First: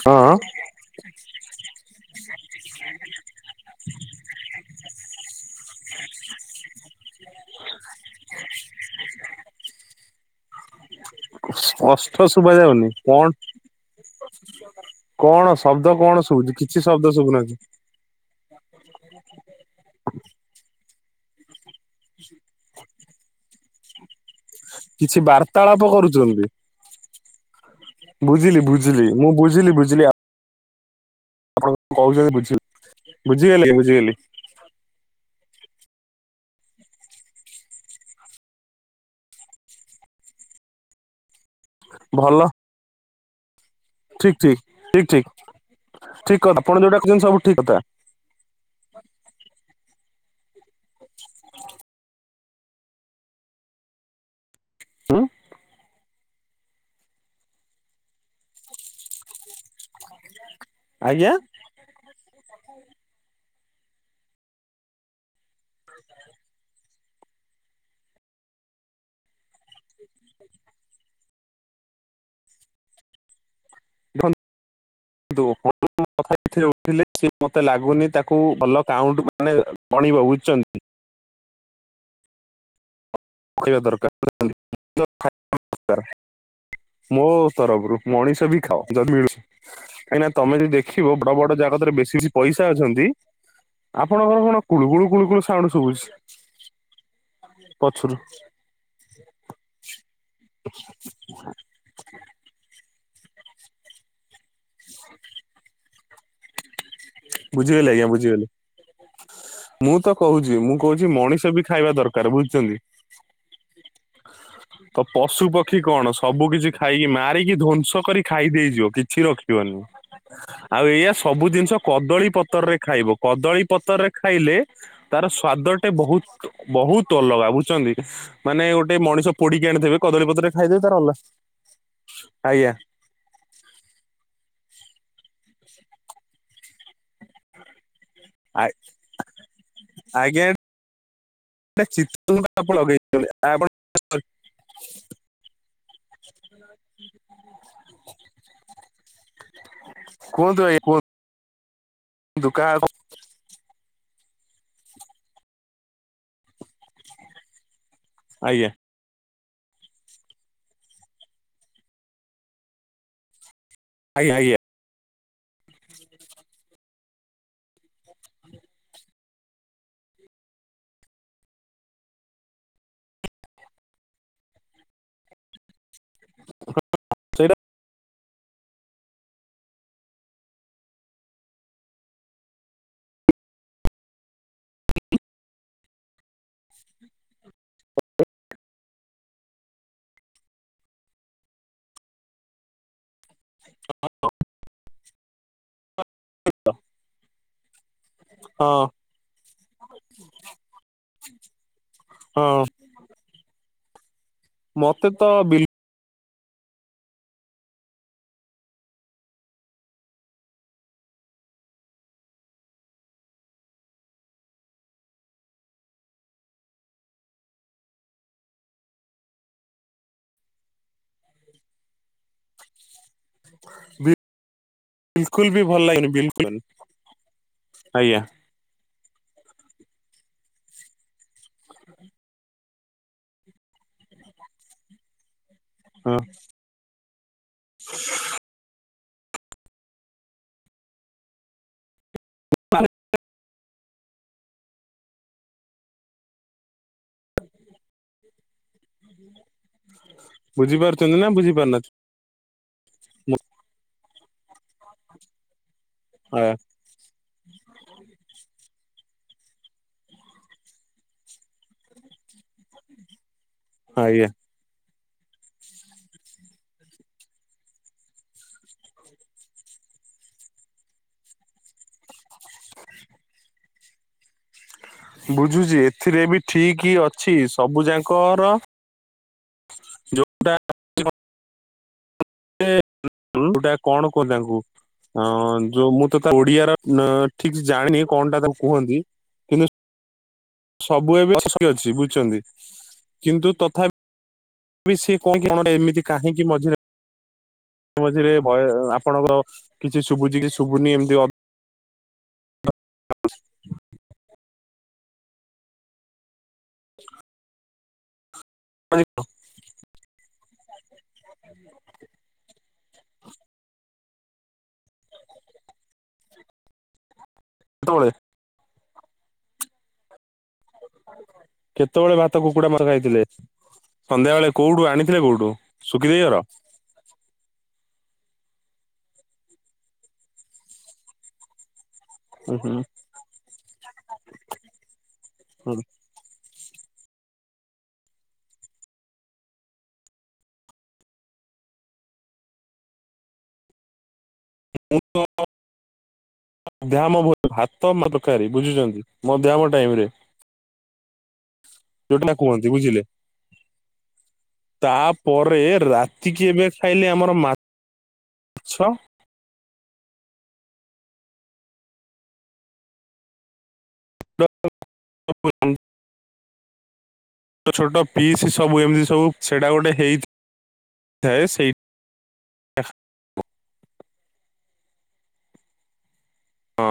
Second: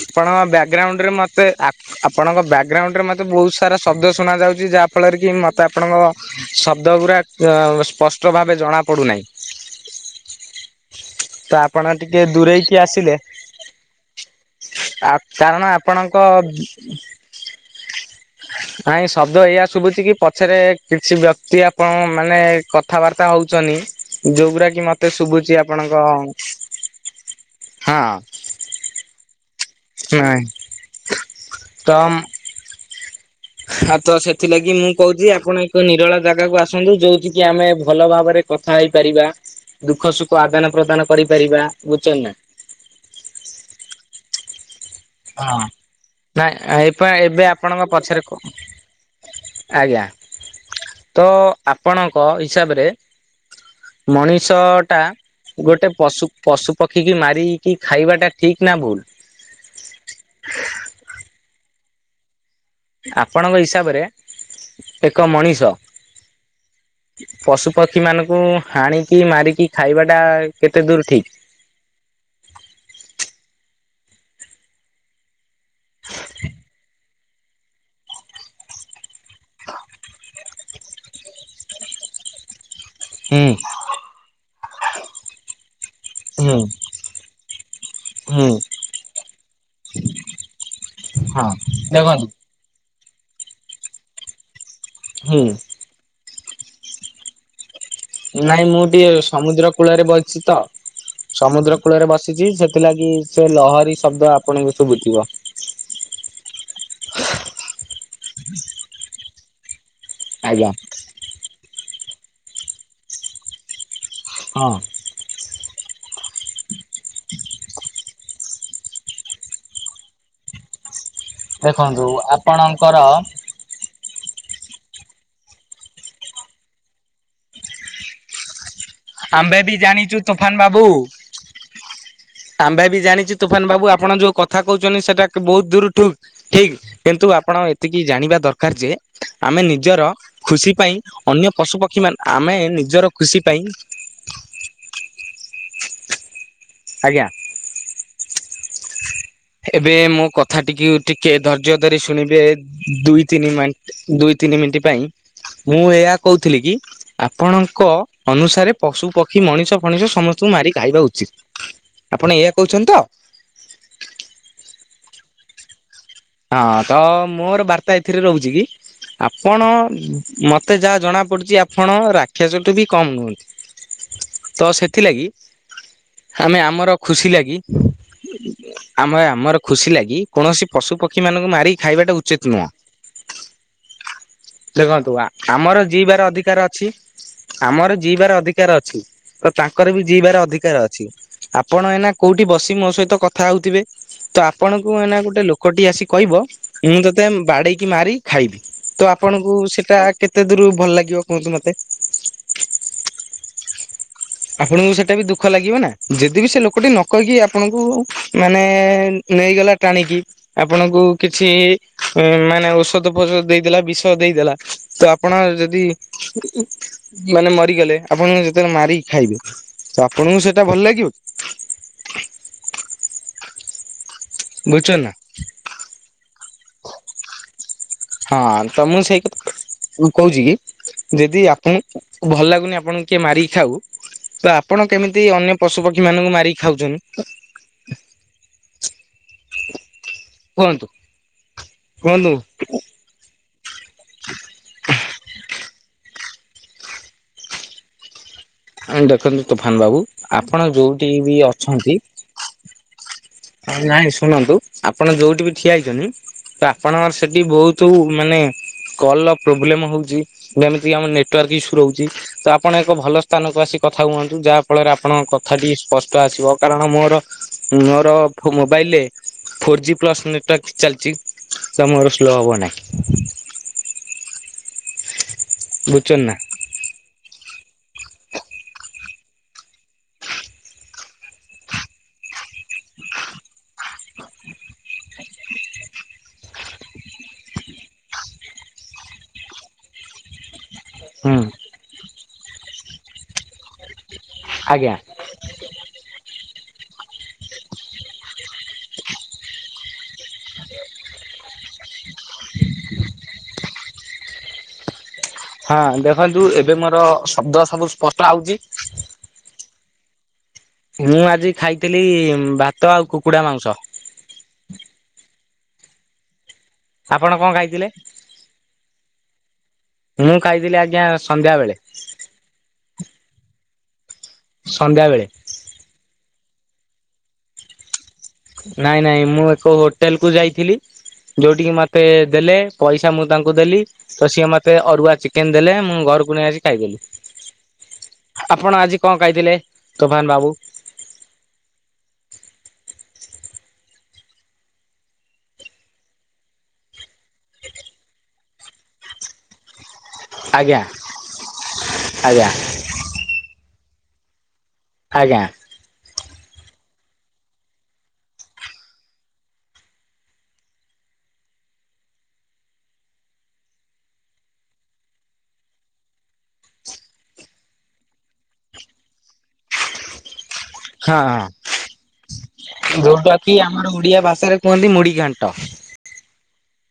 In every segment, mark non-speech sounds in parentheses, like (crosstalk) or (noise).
ଆପଣ ହଁ ବ୍ୟାକଗ୍ରାଉଣ୍ଡ ରେ ମତେ ଆପ ଆପଣଙ୍କ ବ୍ୟାକଗ୍ରାଉଣ୍ଡରେ ମତେ ବହୁତ ସାରା ଶବ୍ଦ ଶୁଣ ଯାଉଚି, ଯାହା ଫଳରେ କି ମତେ ଆପଣଙ୍କ ଶବ୍ଦ ଗୁରା ଅ ସ୍ପଷ୍ଟ ଭାବେ ଜଣା ପଡୁନାହିଁ। ତ ଆପଣ ସ୍ପଷ୍ଟ ଟିକେ ଶୁଭା ଦୂରେଇକି ଯାଉନି ଆସିଲେ କଣ ଆ କାରଣ ଆପଣଙ୍କ କହୁ ନାହାନ୍ତି? (inaudible) ନାଇଁ ଶବ୍ଦ ଏଇଆ ଶୁଭୁଚି କି, ପଛରେ କିଛି ବ୍ୟକ୍ତି ଆପଣ ମାନେ କଥାବାର୍ତ୍ତା ହଉଚନ୍ତି। ଯୋଉଗୁରା କି ମତେ କିଛି ଶୁଭୁଛି ବାର୍ତ୍ତାଳାପ ଆପଣଙ୍କ କରୁଚନ୍ତି, ହଁ ବୁଝିଲି ବୁଝି ମୁଁ ବୁଝିଲି ବୁଝିଲି। ନାଇଁ। ଆପଣ ତ କହୁଚନ୍ତି ବୁଝିଲି, ବୁଝିଗଲି ଆଜ୍ଞା ବୁଝିଗଲି। ଥିଲାଗି ମୁଁ କହୁଚି ଆପଣ ଏକ ନିରୋଳା ଜାଗାକୁ ଆସନ୍ତୁ ଯୋଉଠି କି ଆମେ ଭଲ ଭାବରେ କଥା ହେଇପାରିବା। ଦୁଃଖ ସୁଖ ଆଦାନ ପ୍ରଦାନ କରିପାରିବା, ବୁଝୁଚନ୍ତି ନା? ଠିକ୍ ଠିକ୍ ଠିକ୍ ହଁ। ଠିକ୍ ଠିକ୍ କଥା। ଆପଣ ଯୋଉଟା କହୁଚନ୍ତି ସବୁ ଠିକ୍ କଥା। ପଛେରେ କୁ ଆଜ୍ଞା ତ ଆପଣଙ୍କ ହିସାବରେ ମଣିଷ ଟା ହୁଁ ଗୋଟେ ପଶୁ। ପଶୁ ପକ୍ଷୀ କିି ମାରିକି ଖାଇବା ଟା ଠିକ ନା ଭୁଲ? ଆଜ୍ଞା? ଆପଣଙ୍କ ହିସାବରେ ଏକ ମଣିଷ ପଶୁପକ୍ଷୀ ମାନଙ୍କୁ ହାଣିକି ମାରିକି ଖାଇବା ଟା କେତେ ଦୂର ଠିକ୍? ଦେଖ ନ୍ତୁ (unintelligible) କଥା (unintelligible) ଉଠିଲେ ସ ମୋତେ ଲାଗୁନି ତାକୁ ଭଲ କାଉଣ୍ଟ ମାନେ ଗଣିବ ବୁଝଚନ୍ତି? ହୁଁ ଖୋଳିବା ଦରକାର ବୁଝିପାରିଲେ କି ନିଜ (unintelligible) ହୁଁ ମୋ ତରଫରୁ ହୁଁ ମଣିଷ ବି ଖାଅ ଯଦି ମିଳୁଚି। କାହିଁକି ନା ତମେ ଯଦି ଦେଖିବ ବଡ ହଁ ବଡ ଜାଗତରେ ବେଶୀ ଦେଖନ୍ତୁ ବେଶୀ ପଇସା ଅଛନ୍ତି। ଆପଣଙ୍କର କଣ କୁଳୁ କୁଳୁ କୁଳୁ ହୁଁ ସାଉଣ୍ଡ ସବୁଛି ପଛରୁ ନାଇଁ ମୁଁ ଟିକେ ସମୁଦ୍ର କୂଳରେ ବସିଛି ତ ସମୁଦ୍ର କୂଳରେ ବସିଛି ସେ ସେଥିଲାଗି ସେ ଲହରୀ ଶବ୍ଦ ଆପଣଙ୍କୁ ସୁଭୁଥିବ। ବୁଝିଗଲି ଆଜ୍ଞା ବୁଝିଗଲି। ମୁଁ ତ କହୁଛି ଆଜ୍ଞା। ମୁଁ କହୁଛି ମଣିଷ ବି ଖାଇବା ଦରକାର ବୁଝିଛନ୍ତି। ହଁ। ପଶୁ ପକ୍ଷୀ କଣ ସବୁ କିଛି ଖାଇକି ମାରିକି ଧ୍ଵଂସ କରି ଖାଇ ଦେଇଯିବ କିଛି ରଖିବନି। ଆଉ ଏଇୟା ସବୁ ଜିନିଷ ଦେଖନ୍ତୁ କଦଳୀ ପତରରେ ଆପଣଙ୍କର ଖାଇବ କଦଳୀ ପତରରେ ଖାଇଲେ ତାର ସ୍ଵାଦ ଟେ ବହୁତ ବହୁତ ଅଲଗା ବୁଝୁଛନ୍ତି। ମାନେ ଗୋଟେ ମଣିଷ ଆମ୍ଭେ ପୋଡିକି ବି ଆଣିଥିବେ ଜାଣିଛୁ କଦଳୀପତ୍ରରେ ତୋଫାନ ବାବୁ ଖାଇଦେବେ ତାର ଅଲ ଆଜ୍ଞା। ମୁଁ ବି ଜାଣିଚି ତୁଫାନ ବାବୁ ଆପଣ ଯୋଉ କଥା କହୁଛନ୍ତି ସେଟା ବହୁତ ଦୂରୁଠୁ ଠିକ୍ କିନ୍ତୁ ଆପଣ ଏ ଏତିକି ଜାଣିବା ଦରକାର ଯେ ଆମେ ନିଜର ଆଜ୍ଞା ଖୁସି ପାଇଁ ଅନ୍ୟ ପଶୁ ଗୋଟେ ପକ୍ଷୀ ମାନ ଚିତ୍ର ଆମେ ଆପଣ ନିଜର ଲଗେଇଛନ୍ତି ଖୁସି ପାଇଁ ଆପଣ ଆଜ୍ଞା ଏବେ ମୋ କଥା କୁହନ୍ତୁ ଆଜ୍ଞା ଟିକେ କୁହନ୍ତୁ ଟିକେ ଧୈର୍ଯ୍ୟ ଧରି ଶୁଣିବେ କାହା ଦୁଇ ତିନି ମାଇନ ଦୁଇ ତିନି ମିଣ୍ଟି ପାଇଁ ମୁଁ ଏହା କହୁଥିଲି କି ଆପଣଙ୍କ ଆଜ୍ଞା ଅନୁସାରେ ପଶୁ ପକ୍ଷୀ ମଣିଷ ଫଣିଷ ସମସ୍ତଙ୍କୁ ମାରି ଖାଇବା ଉଚିତ ଆପଣ ଏଇଆ କହୁଛନ୍ତି ତ? ଆଜ୍ଞା ଆଜ୍ଞା। (inaudible) ହଁ ତ ମୋର ବାର୍ତ୍ତା ଏଥିରେ ରହୁଛି କି? ଆପଣ ମତେ ଯାହା ଜଣା ପଡୁଛି ଆପଣ ରାକ୍ଷସ ଟୁ ବି କମ ନୁହନ୍ତି। ତ ସେଥିଲାଗି ଆମେ ଆମର ଖୁସି ସେଇଟା ଲାଗି ଆମେ ଆମର ଖୁସି ଲାଗି କୌଣସି ପଶୁ ପ ପକ୍ଷୀ ମାନଙ୍କୁ ମାରିକି ଖାଇବାଟା ଉଚିତ ନୁହଁ। ଦେଖନ୍ତୁ ଆମର ଜିଇବାର ଅଧିକାର ଅଛି। ଆମର ଜିଇବାର ଅଧିକାର ଅଛି ତ ତାଙ୍କର ବି ଜିଇବାର ଅଧିକାର ଅଛି। ଆପଣ ଏଇନା କୋଉଠି ବସିି ମୋ ସହିତ କ କଥା ହଉଥିବେ ତ ଆପଣଙ୍କୁ ମାନେ ଗୋଟେ ଲୋକଟି ଆସି କହିବ ମୁଁ ତୋତେ ବାଡେଇକି ମାରି ଖାଇବି। ହଁ ତ ଆପଣଙ୍କୁ ସେଇଟା କେତେ ଦୂରୁ ଭଲ ଲାଗିବ କୁହନ୍ତୁ ମତେ? ହଁ। ଆପଣଙ୍କୁ ମତେ ସେଟା ତ ବି ଦୁଃଖ ବିଲ୍ ଲାଗିବ ନା। ଯେଦି ବିି ସେ ଲୋକଟି ନ କହିକି ଆପଣଙ୍କୁ ମାନେ ନେଇଗଲା ଟାଣିକି। ଆପଣଙ୍କୁ କିଛି ମାନେ ଔଷଧ ଫୌଷଧ ଦେଇଦେଲା ବିଷ ଦେଇଦେଲା। ତ ଆପଣ ଯଦି ମାନେ ମରିଗଲେ ଆପଣ ଯେତେବେଳେ ମାରି ଖାଇବେ ତ ଆପଣଙ୍କୁ ସେଇଟା ଭଲ ଲାଗିବ? ବି ବୁଝୁଚନା। ବିଲକୁଲ ବି ଭଲ ଲାଗେନି ବିଲକୁଲ ବି ଆଜ୍ଞା। ହଁ ତ ମୁଁ ସେଇ କଥା କହୁଛି କି ଯଦି ଆପଣଙ୍କୁ ଭଲ ଲାଗୁନି ଆପଣଙ୍କୁ କିଏ ମାରିକି ଖାଉ ତ ଆପଣ କେମିତି ଅନ୍ୟକୁ ପଶୁ ପକ୍ଷୀ ହଁ ମାନଙ୍କୁ ମାରିକି ଖାଉଛନ୍ତି। (inaudible) କୁହନ୍ତୁ। କୁହନ୍ତୁ। (inaudible) ଦେଖନ୍ତୁ ତୁଫାନ ବାବୁ ଆପଣ ଯୋଉଠି ବୁଝିପାରୁଛନ୍ତି ନା ବି ବୁଝିପାରୁନାହାନ୍ତି ଅଛନ୍ତି। ମୁଁ ନାଇଁ ଶୁଣନ୍ତୁ ଆପଣ ଯୋଉଠି ବି ଠିଆ ହେଇଛନ୍ତି ଆ ତା ଆପଣଙ୍କର ସେଠି ବହୁତ ମାନେ କଲ ର ପ୍ରୋବ୍ଲେମ ହଉଛି ଯେମିତି‌କିି ଆମ ନେଟୱାର୍କ ଇସ୍ୟୁ ରହୁଛି। ତ ଆପଣ ଏକ ଭଲ ସ୍ଥାନକୁ ଆସି କଥା ଆଜ୍ଞା। ହୁଅନ୍ତୁ ଯାହା ଫଳରେ ଆପଣଙ୍କ କଥାଟି ସ୍ପଷ୍ଟ ଆସିବ କାରଣ ମୋର ମୋର ମୋ ମୋବାଇଲରେ ଫୋର ଜି ପ୍ଲସ ନେଟୱାର୍କ ଚାଲିଛି ତ ମୋର ସ୍ଲୋ ହବ ନାହିଁ। ବୁଝୁଛି ବୁଝୁଛନ୍ତି ଏଥିରେ ନା ବି ଠିକ ଅଛି ସବୁ ଯାଙ୍କର ଯୋଉଟା ଗୋଟେ ତୁ ଟା କଣ ପଦାକୁ ହଁ ଯୋଉ ମୁଁ ତ ତା ଓଡିଆର ଠିକ୍ ଜାଣିନି କଣ ଟା ତାକୁ କୁହନ୍ତି କିନ୍ତୁ ସବୁ ଏବେ ହୁଁ ଅସୁ ଅଛି ବୁଝୁଛନ୍ତି କିନ୍ତୁ ତ ଆଜ୍ଞା ସିଏ କହ କି କଣ ଏମିତି କାହିଁକି ମଝିରେ ମଝ ମଝିରେ ଭୟ ଆପଣଙ୍କ କିଛି ଶୁଛି କିଛି ଶୁଭୁନି ଏମିତି ହଁ ଦେଖନ୍ତୁ ଏବେ ମୋର ଶବ୍ଦ ସବୁ ସ୍ପଷ୍ଟ ଆଉଜି। (inaudible) ମୁଁ ଆଜି ଖାଇଥିଲି ଭାତ ଆଉ କୁକୁଡ଼ା ମାଂଉସ। ଆପଣ କଣ ଖାଇଥିଲେ କେତେବେଳେ ମୁଁ ଖାଇଥିଲି ଆଜି ଆଜ୍ଞା ସନ୍ଧ୍ୟା ବେଳେ। କେତେବେଳେ ଭାତ କୁକୁଡା ମାଂସ ଖାଇଥିଲେ ସନ୍ଧ୍ୟା ବେଳେ କୋଉଠୁ ସନ୍ଧ୍ୟା ଆଣିଥିଲେ ବେଳେ କୋଉଠୁ ଶୁଖିଦେଇହର। ନାଇଁ ନାଇଁ ମୁଁ ଏକ ହୋଟେଲ କୁ ଯାଇଥିଲି ଯୋଉଠିକି ମତେ ମତେ ଦେଲେ ହୁଁ ହୁଁ ପଇସା ମୁଁ ତାଙ୍କୁ ଦେଲି ତ ସିଏ ମତେ ଅରୁଆ ଚିକେନ ଦେଲେ ମୁଁ ଘରକୁ ନେଇ ଆସି ଖାଇ ଥିଲେ ଆପଣ ଆଜି କଣ କହିଥିଲେ ତୋଫାନ ବାବୁ। (inaudible) ଏହାମୋ ଭାତ ତରକାରି ବୁଝୁଛନ୍ତି ମଧ୍ୟମ ଟାଇମ ରେ ଆଜ୍ଞା ଯୋଉଟା ନା ଆଜ୍ଞା କୁହନ୍ତି ବୁଝିଲେ। ଆଜ୍ଞା ତାପରେ ରାତିକି ଏବେ ଖାଇଲେ ଆମର ମାଛ ଛ (inaudible) (unintelligible) ଛୋଟ ଛୋଟ ପିସ୍ ସବୁମିତି ସବୁ ସେଇଟା ଗୋଟେ ହେଇଥାଏ। ହଁ ସେଇ ଯୋଉଟା କି ଆମର ଓଡିଆ ଭାଷାରେ କୁହନ୍ତି ମୁଡି ଘାଣ୍ଟ। ହଁ।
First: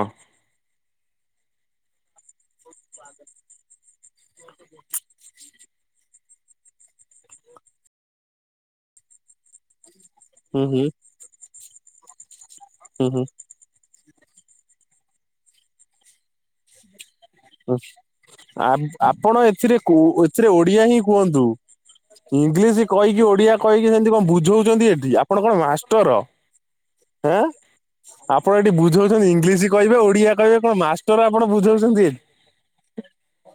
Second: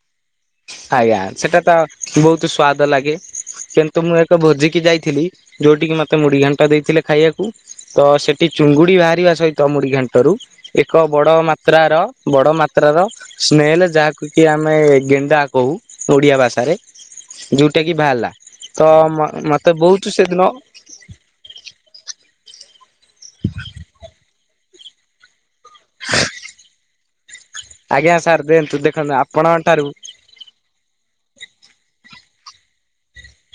ଆଜ୍ଞା ସେଟା ତ ବହୁତ ସ୍ଵାଦ ଲାଗେ କିନ୍ତୁ ମୁଁ ଏକ ଭୋଜିିକି ଯାଇଥିଲି। ଯୋଉଠିକି ମତେ ମୁଢ଼ି ଘାଣ୍ଟ ଦେଇଥିଲେ ଖାଇବାକୁ ତ ସେଠି ଚୁଙ୍ଗୁଡି ବାହାରିବା ସହିତ ମୁଢ଼ି ଘାଣ୍ଟ ଠାରୁ ହୁଁ ହୁଁ ଏକ ବଡ଼ ମାତ୍ରାର ବଡ଼ ମାତ୍ରାର ହୁଁ ସ୍ମେଲ ଯାହାକୁ କି ଆମେ ଗେଣ୍ଡା କହୁ ଓଡିଆ ଭାଷାରେ ଯୋଉଟା କି ବାହାରିଲା ତ ମ ଆପଣ ମତେ ଏଥିରେ ବହୁତ ସେଦିନ ଏଥିରେ ଓଡିଆ ହିଁ କୁହନ୍ତୁ। ଇଂଲିଶ କହିକି ଓଡିଆ କହିକି ସେମିତି କଣ ବୁଝଉଛନ୍ତି ଏଠି ଆପଣ କଣ ମାଷ୍ଟର? ଏଁ ଆଜ୍ଞା ସାର୍ ଆପଣ ଏଠି ଦିଅନ୍ତୁ ଦେଖନ୍ତୁ ବୁଝଉଛନ୍ତି ଆପଣଙ୍କ ଇଂଲିଶ ଠାରୁ କହିବେ ଓଡିଆ କହିବେ କଣ ମାଷ୍ଟର ଆପଣ ବୁଝାଉଛନ୍ତି।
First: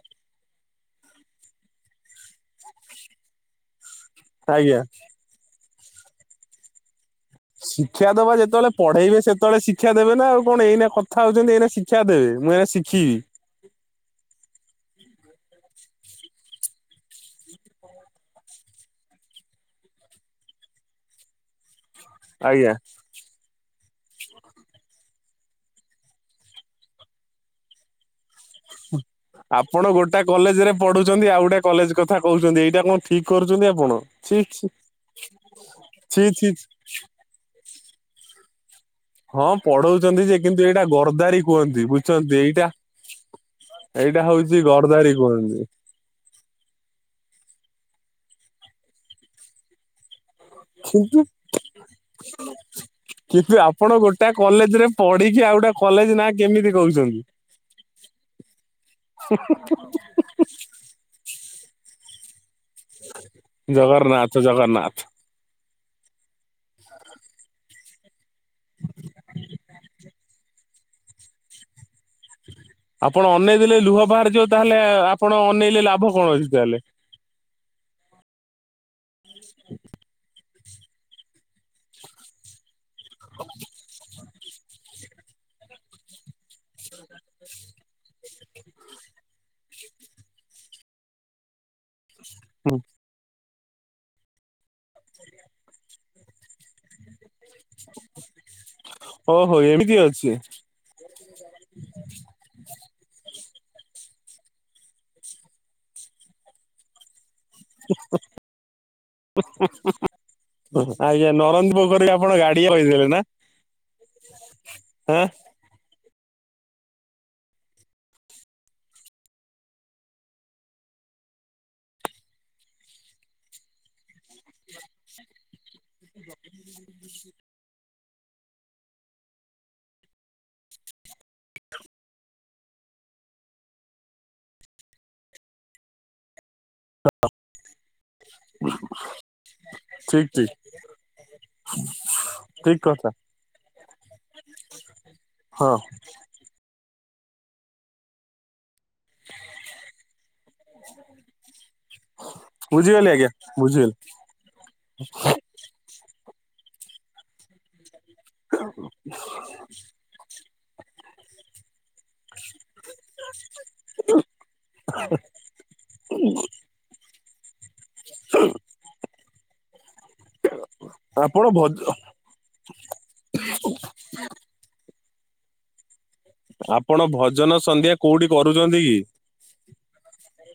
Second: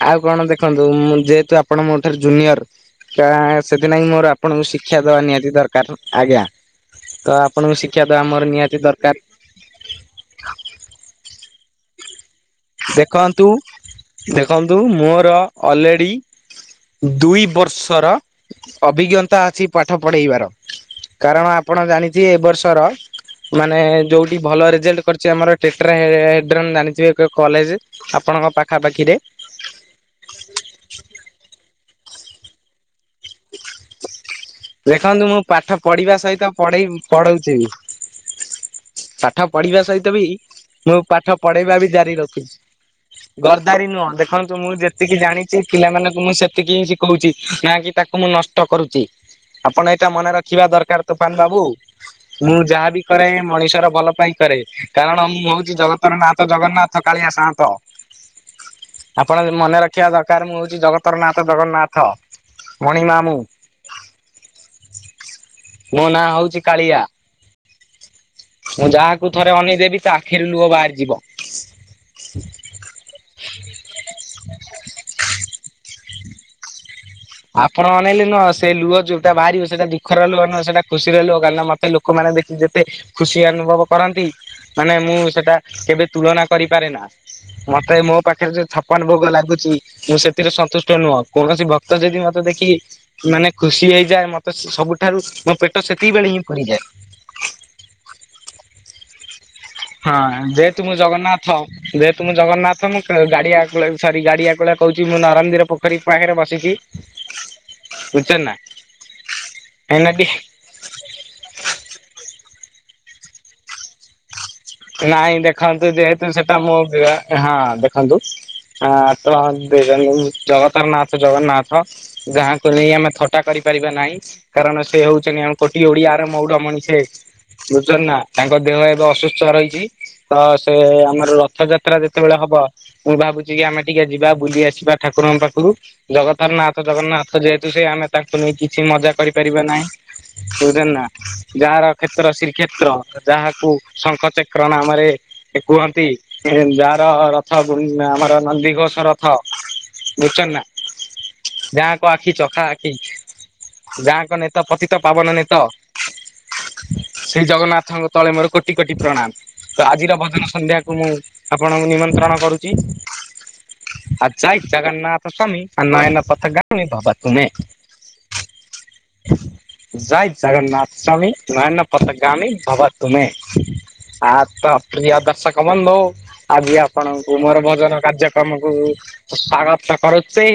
ଆଉ କଣ ଦେଖନ୍ତୁ। ତ ମୁଁ ଯେହେତୁ ଆପଣ ମୋଠାରୁ ଜୁନିୟର ସେଥିନାଗି ମୋର ଆପଣଙ୍କୁ ଆଜ୍ଞା। ଶିକ୍ଷା ଦବା ନିହାତି ଦରକାର। ଆଜ୍ଞା ତ ଆପଣଙ୍କୁ ଶିକ୍ଷା ଦେବା ଆମର ନିହାତି ଦରକାର। ତଳେ ଶିକ୍ଷା ଦେବେ ନା ଆଉ କଣ ଏଇନା କଥା ହଉଛନ୍ତି ଏଇନା ଶିକ୍ଷା ଦେ ମୁଁ ଶିଖିବି ଦେଖନ୍ତୁ ଦେଖନ୍ତୁ ମୋର ଅଲରେଡ଼ି ଦୁଇ ବର୍ଷର ଅଭିଜ୍ଞତା ଅଛି ପାଠ ପଢେଇବାର। କାରଣ ଆପଣ ଜାଣିଥିବେ ଏ ଆଜ୍ଞା। ବର୍ଷର ମାନେ ଯୋଉଠି ଭଲ ରେଜଲ୍ଟ କରିଛି ଆମର। ଟେଟ୍ରା ଏ ଡ୍ରେନ୍ ଜାଣିଥିବେ। କଲେଜ ଆପଣଙ୍କ ପାଖାପାଖିରେ ଆପଣ ଗୋଟା କଲେଜ ରେ ପଢୁଛନ୍ତି ଆଉ ଗୋଟେ କଲେଜ କଥା କହୁଛନ୍ତି ଏଇଟା କଣ ଠିକ କରୁଛନ୍ତି ଆପଣ? ଛି ଛି ଦେଖନ୍ତୁ ମୁଁ ପାଠ ପଢିବା ଛି ଛି ସହିତ ପଢେଇ ପଢଉଛିି। ପାଠ ହଁ ପଢିବା ସହିତ ପଢଉଛନ୍ତି ବି ଯେ କିନ୍ତୁ ଏଇଟା ମୁଁ ପାଠ ଗର୍ଦାରି ପଢେଇବା କୁହନ୍ତି ବି ଜାରି ବୁଝୁଛନ୍ତି ରଖୁଛି। ଏଇଟା ଗର୍ଦାରି ନୁହଁ ଏଇଟା ଦେଖନ୍ତୁ ହଉଛି ମୁଁ ଗର୍ଦାରି ଯେତିକି କୁହନ୍ତି ଜାଣିଛି ପିଲାମାନଙ୍କୁ ମୁଁ ସେତିକି କୋହୁଚି ନାକି ତାକୁ ମୁଁ ନଷ୍ଟ କରୁଚି ଆପଣ ଏଟା ମନେ ରଖ ଦେଖିବା ଦରକାର କିନ୍ତୁ ତୁଫାନ ବାବୁ ମୁଁ ଯାହାବି କରେ ଏ କିନ୍ତୁ ମଣିଷର ଆପଣ ଭଲ ଗୋଟା ପାଇଁ କରେ କଲେଜରେ କାରଣ ମୁଁ ପଢିକି ଆଉ ଗୋଟେ ହୋଉଚି କଲେଜ ଜଗତର ନାଁ ନାଥ କେମିତି ଜଗନ୍ନାଥ କହୁଛନ୍ତି? କାଳିଆ ସାଆନ୍ତ। ଆପଣ ମନେ ରଖିବା ଦରକାର ମୁଁ ହୋଉଚି ଜଗତର ନାଥ ଜଗନ୍ନାଥ ମଣିମା ମୁଁ। ଜଗନ୍ନାଥ ଜଗନ୍ନାଥ। ମୋ ନାଁ ହୋଉଚି କାଳିଆ। ମୁଁ ଯାହାକୁ ଥରେ ଅନେଇ ଦେବି ତା ଆଖିରେ ଲୁହ ବାହାରିଯିବ। ଆପଣ ଅନେଇ ଦେଲେ ଲୁହ ବାହାରି ଯିବ ତାହେଲେ ଆପଣ ଅନେଇଲେ ଲାଭ କଣ ଅଛି ତାହେଲେ। ଆପଣ ଅନେଇଲେ ନୁହଁ ସେ ଲୁହ ଯୋଉଟା ବାହାରିବ ସେଇଟା ଦୁଃଖ ଲୁହ ନହଁ ସେଟା ଖୁସିର ଲୁହ କାରଣ ମତେ ଲୋକମାନେ ଦେଖି ଦେ ଏତେ ଖୁସି ଅନୁଭବ କରନ୍ତି ମାନେ ମୁଁ ସେଟା କେବେ ତୁଳନା କରିପାରେ ନା। ମତେ ମୋ ପାଖରେ ଯୋଉ ଛପାନ ଭୋଗ ଲାଗୁଚି ମୁଁ ସେଥିରେ ସନ୍ତୁଷ୍ଟ ନୁହଁ କୌଣସି ଭ କ୍ତ ଯଦି ମତେ ଦେଖିକି ମାନେ ଖୁସି ହେଇଯାଏ ମତେ ସ୍-ସବୁଠାରୁ ମୋ ପେଟ ସେତିକି ବେଳେ ହିଁ ପୁରିଯାଏ। ଓହୋ ଏମି ହଁ ଯେହେତୁ ମୁ ଜଗନ୍ନା ହଁ ଯେହେତୁ ମୁଁ ଜଗନ୍ନାଥ ମୁଁ ଗାଡିଆ ଆକୁଳା କହୁଛି ମୁଁ ନରନ୍ଦିର ପୋଖରୀ ପାଖରେ ବସିଲି। ବୁଝୁଛନ୍ତି ନା କାହିଁକିନା ଟିକ୍ ଆଜ୍ଞା ନରନ୍ଦି ପୋଖରୀକି ଆପଣ ଗାଡିଆ କହିଦେଲେ ନା? ହଁ ନାଇଁ ଦେଖନ୍ତୁ ଯେହେତୁ ସେଟା ମୋ ବେଳା ହଁ ଦେଖନ୍ତୁ ଆ ତ (unintelligible) ଜଗତାର ନାଥ ଜଗନ୍ନାଥ ଯାହାଙ୍କୁ ନେଇ ଆମେ ଥଟା କରିପାରିବା ନାହିଁ କାରଣ ସେ ହୋଉଚନ୍ତି ଆମ କୋଟି ଓଡିଆର ମଉଡ ମଣି ସେ ବୁଝୁଚନ୍ତି ନା ତାଙ୍କ ଦେହ ଏବେ ଅସୁସ୍ଥ ରହି ଚ ତ ସେ ଆମର ରଥ ଯାତ୍ରା ଯେତେବେଳେ ହବ ମୁଁ ଭାବୁଚି କି ଆମେ ଟିକେ ଯିବା ବୁଲି ଆସିବା ଠାକୁରଙ୍କ ପାଖରୁ ଜଗ ଜଗନ୍ନାଥ ଜଗନ୍ନାଥ ଯେହେତୁ ସେ ଆମେ ତାଙ୍କୁ ନେଇ କିଛି ମଜା କରିପାରିବା ନାହିଁ। ଠିକ ଠିକ ବୁଝ ନା ଯାହାର କ୍ଷେତ୍ର ଠିକ ଶ୍ରୀକ୍ଷେତ୍ର କଥା ଯାହାକୁ ଶଙ୍ଖ ଚ ନାମରେ ଏ ହଁ କୁହନ୍ତି ଏ ଯାହାର ରଥ ଗୁ ଆମର ନନ୍ଦିଘୋଷ ର ଥ ବୁଝୁଚନ୍ତି ନା ଯାହାଙ୍କ ଆଖି ଚଖାଆଖି। ବୁଝିଗଲି ଆଜ୍ଞା ବୁଝିଗଲି। ଯାହାଙ୍କ ନେତ ପତିତ ପାବନ ନେତ। ସେଇ ଜଗନ୍ନାଥଙ୍କ ତଳେ ମୋର କୋଟି କୋଟି ପ୍ରଣାମ। ତ ଆଜିର ଭଜନ ସନ୍ଧ୍ୟାକୁୁ ମୁଁ ଆପଣଙ୍କୁ ନିମନ୍ତ୍ରଣ କରୁଚି। ଆ ଜୟ ଜଗନ୍ନାଥ ସ୍ବାମୀ ଆ ନୟନ ପଥଗାମୀ ଭବ ତୁମେ। ଜୟ ଜଗନ୍ନାଥ ସାମୀ ଆପଣ ଭଜ ନୟନ ପଥ ଗାମି ଭବ ତୁମେ ଆ ତ ପ୍ରିୟ ଦର୍ଶକ ବନ୍ଧୁ ଆଜି ଆପଣ ଆପଣଙ୍କୁ ମୋର ସନ୍ଧ୍ୟା ଭଜନ କୋଉଠି କାର୍ଯ୍ୟକ୍ରମକୁ କରୁଛନ୍ତି କି? ସ୍ଵାଗତ କରୁଚି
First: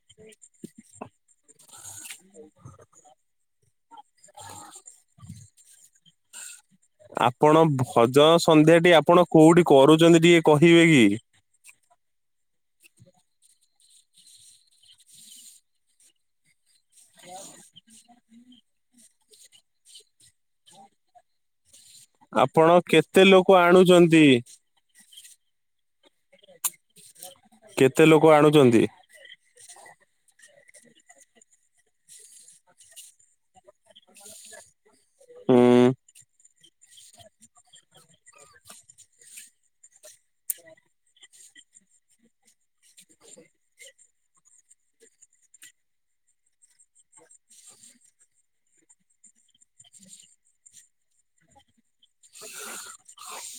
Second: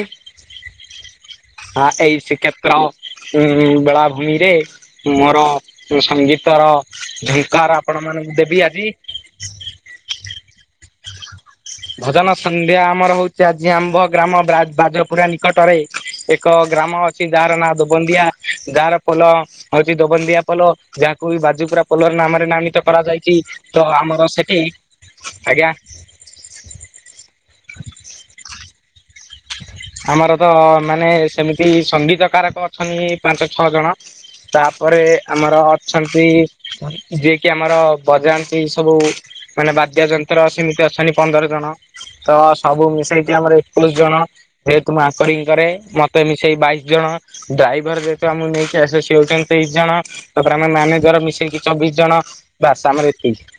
ଆ ଏଇ ଶ୍ରୀକ୍ଷେତ୍ର ଉଁ ଉଁ ବେଳାଭୂମିରେ ମୋର ଉଁ ସଙ୍ଗୀତର ଝଙ୍କାର ଆପଣମାନଙ୍କୁ ଦେ ସନ୍ଧ୍ୟାଟେ ଆପଣ କୋଉଠି କରୁଚନ୍ତି ଟିକେ କହିବେ କି? ଭଜନ ସନ୍ଧ୍ୟା ଆମର ହୋଉଚି ଆଜି ଆମ୍ଭ ଗ୍ରାମ ବ୍ରା-ବାଜପୁରା ନିକଟରେ। ଏକ ଗ୍ରାମ ଅଛି ଯାହାର ନାଁ ଦୋବନ୍ଦିଆ ଗାଁର ପୋଲ ହୋଉଚି ଦୋବନ୍ଦିଆ ପୋଲ ଯାହାକୁ କି ବାଜୁପୁରା ପୋଲର ନାମରେ ଆପଣ ନାମିତ କରାଯାଇ କେତେ ଲୋକ ତ ଆଣୁଛନ୍ତି ଆମର ସେଠି ଆଜ୍ଞା? କେତେ ଲୋକ ଆଣୁଚନ୍ତି? ଆମର ତ ମାନେ ସେମିତି ସଙ୍ଗୀତ କାରକ ଅଛନ୍ତି ପାଞ୍ଚଛଅ ଜଣ। ତାପରେ ଆମର ଉଁ ଅଛନ୍ତି ଯିଏକିି ଆମର ବଜାନ୍ତି ସବୁ ମାନେ ବାଦ୍ୟ ଯନ୍ତ୍ର ସେମିତି ଅଛନ୍ତି ପନ୍ଦର ଜଣ ତ ସବୁ ମିଶେଇକି ଆମର ଏକୋଇଶ ଜଣ। ଯେହେତୁ ମୁଁ ଆଙ୍କରିଙ୍ଗ କରେ ମତେ ମିଶେଇ ବାଇଶ ଜଣ। ଡ୍ରାଇଭର ଯେହେତୁ ଆମକୁ ନେଇକି ଆସେ ସେ ହୋଉଚନ୍ତି ତେଇଶ ଜଣ। ତାପରେ ଆମେ ମ୍ୟାନେଜର ମିଶେଇକି ଚବିଶ ଜଣ ବାସ ଆମର ଏତିକି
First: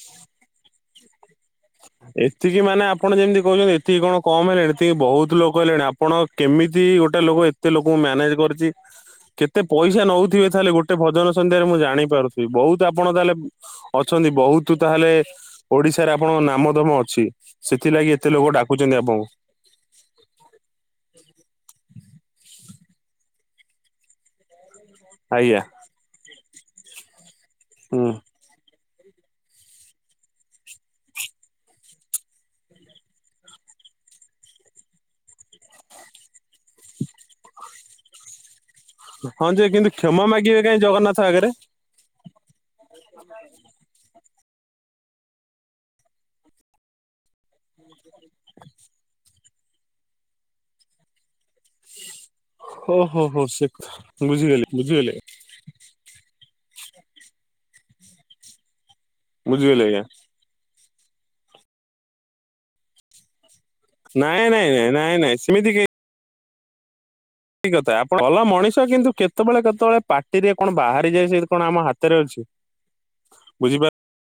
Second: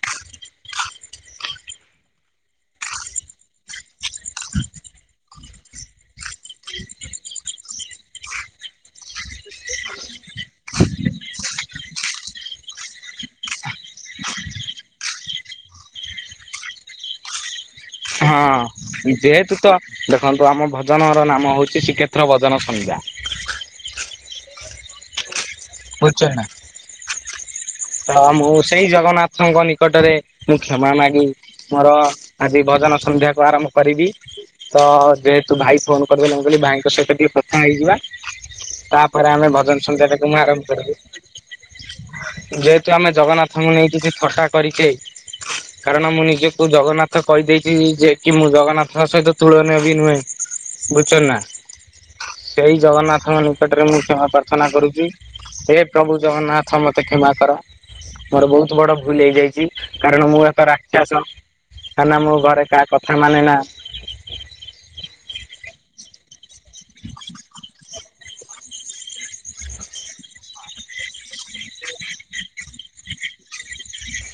ଏତିକି ମାନେ ଆପଣ ଯେମିତି କହୁଛନ୍ତି ଏତିକି କଣ କମ ହେଲେଣି ଏତିକି ବହୁତ ଲୋକ ହେଲେଣି। ଆପଣ କେମିତି ଗୋଟେ ଲୋକ ଏତେ ଲୋକଙ୍କୁ ମ୍ୟାନେଜ କରିଛି। କେତେ ପଇସା ନଉଥିବେ ତାହେଲେ ଗୋଟେ ଭଜନ ସନ୍ଧ୍ୟାରେ ମୁଁ ଜାଣିପାରୁଥିବି। ବହୁତ ଆପଣ ତାହେଲେ ଅଛନ୍ତି ବହୁତ ତାହେଲେ ଓଡିଶାରେ ଆପଣଙ୍କ ନାମଧମ ଅଛି। ସେଥିଲାଗି ଏତେ ଲୋକ ଡାକୁଛନ୍ତି ହଁ ଆପଣଙ୍କୁ ଯେହେତୁ ତ ଦେଖନ୍ତୁ ଆମ ଭଜନ ର ନାମ ହଉଛି ଶ୍ରୀକ୍ଷେତ୍ର ଭଜନ ସନ୍ଧ୍ୟା। ଆଜ୍ଞା। ବୁଝଛ ନା? ହୁଁ ତ ମୁଁ ସେଇ ଜଗନ୍ନାଥଙ୍କ ନିକଟରେ ମୁଁ କ୍ଷମା ମାଗି ମୋର ଆଜି ଭଜନ ସନ୍ଧ୍ୟାକୁ ଆରମ୍ଭ କରିବି। ତ ଯେହେତୁ ଭାଇ ଫୋନ କରିଦେଲେ କହିଲି ଭାଇଙ୍କ ସହିତ ଟିକେ କଥା ହେଇଯିବା। ତାପରେ ଆମେ ଭଜନ ସଂଧ୍ୟ୍ୟା ଟାକୁ ମୁଁ ଆରମ୍ଭ କରିବି। ସାାଗରେ ଯେହେତୁ ଆମେ ଜଗନ୍ନାଥଙ୍କୁ ନେଇକଛି ଥଟା କରିକି କାରଣ ମୁଁ ନିଜକୁ ଜଗନ୍ନାଥ ତ କହିଦେଇଛି ଯେ କି ମୁଁ ଜଗନ୍ନାଥଙ୍କ ସହିତ ତୁଳନିୟ ବି ନୁହେଁ। ବୁଝଛ ନା? ସେଇ ଓହୋ ଜଗନ୍ନାଥଙ୍କ ହୋ ସେ ନିକଟରେ ମୁଁ ଷମା ବୁଝିଗଲି ପ୍ରାର୍ଥନା କରୁଛି ବୁଝିଗଲି ଏ ପ୍ରଭୁ ଜଗନ୍ନାଥ ମତେ କ୍ଷମା କର ମୋର ବହୁତ ବଡ ଭୁଲ ହେଇଯାଇଛି। ବୁଝିଗଲି ଆଜ୍ଞା କାରଣ ମୁଁ ଏକ ରା କାଁ ନା ମୁଁ ଘରେ କାହା କଥା ମାନେ ନା। ନାଇଁ ନାଇଁ ନାଇଁ ନାଇଁ ନାଇଁ ସେମିତି କେହି ଠିକ କଥା ଆପଣ ଭଲ ମଣିଷ କିନ୍ତୁ କେତେବେଳେ କେତେବେଳେ ପାଟିରେ କଣ ବାହାରି ଯାଏ ସେି କଣ ଆମ ହାତରେ ଅଛି। ବୁଝିିବା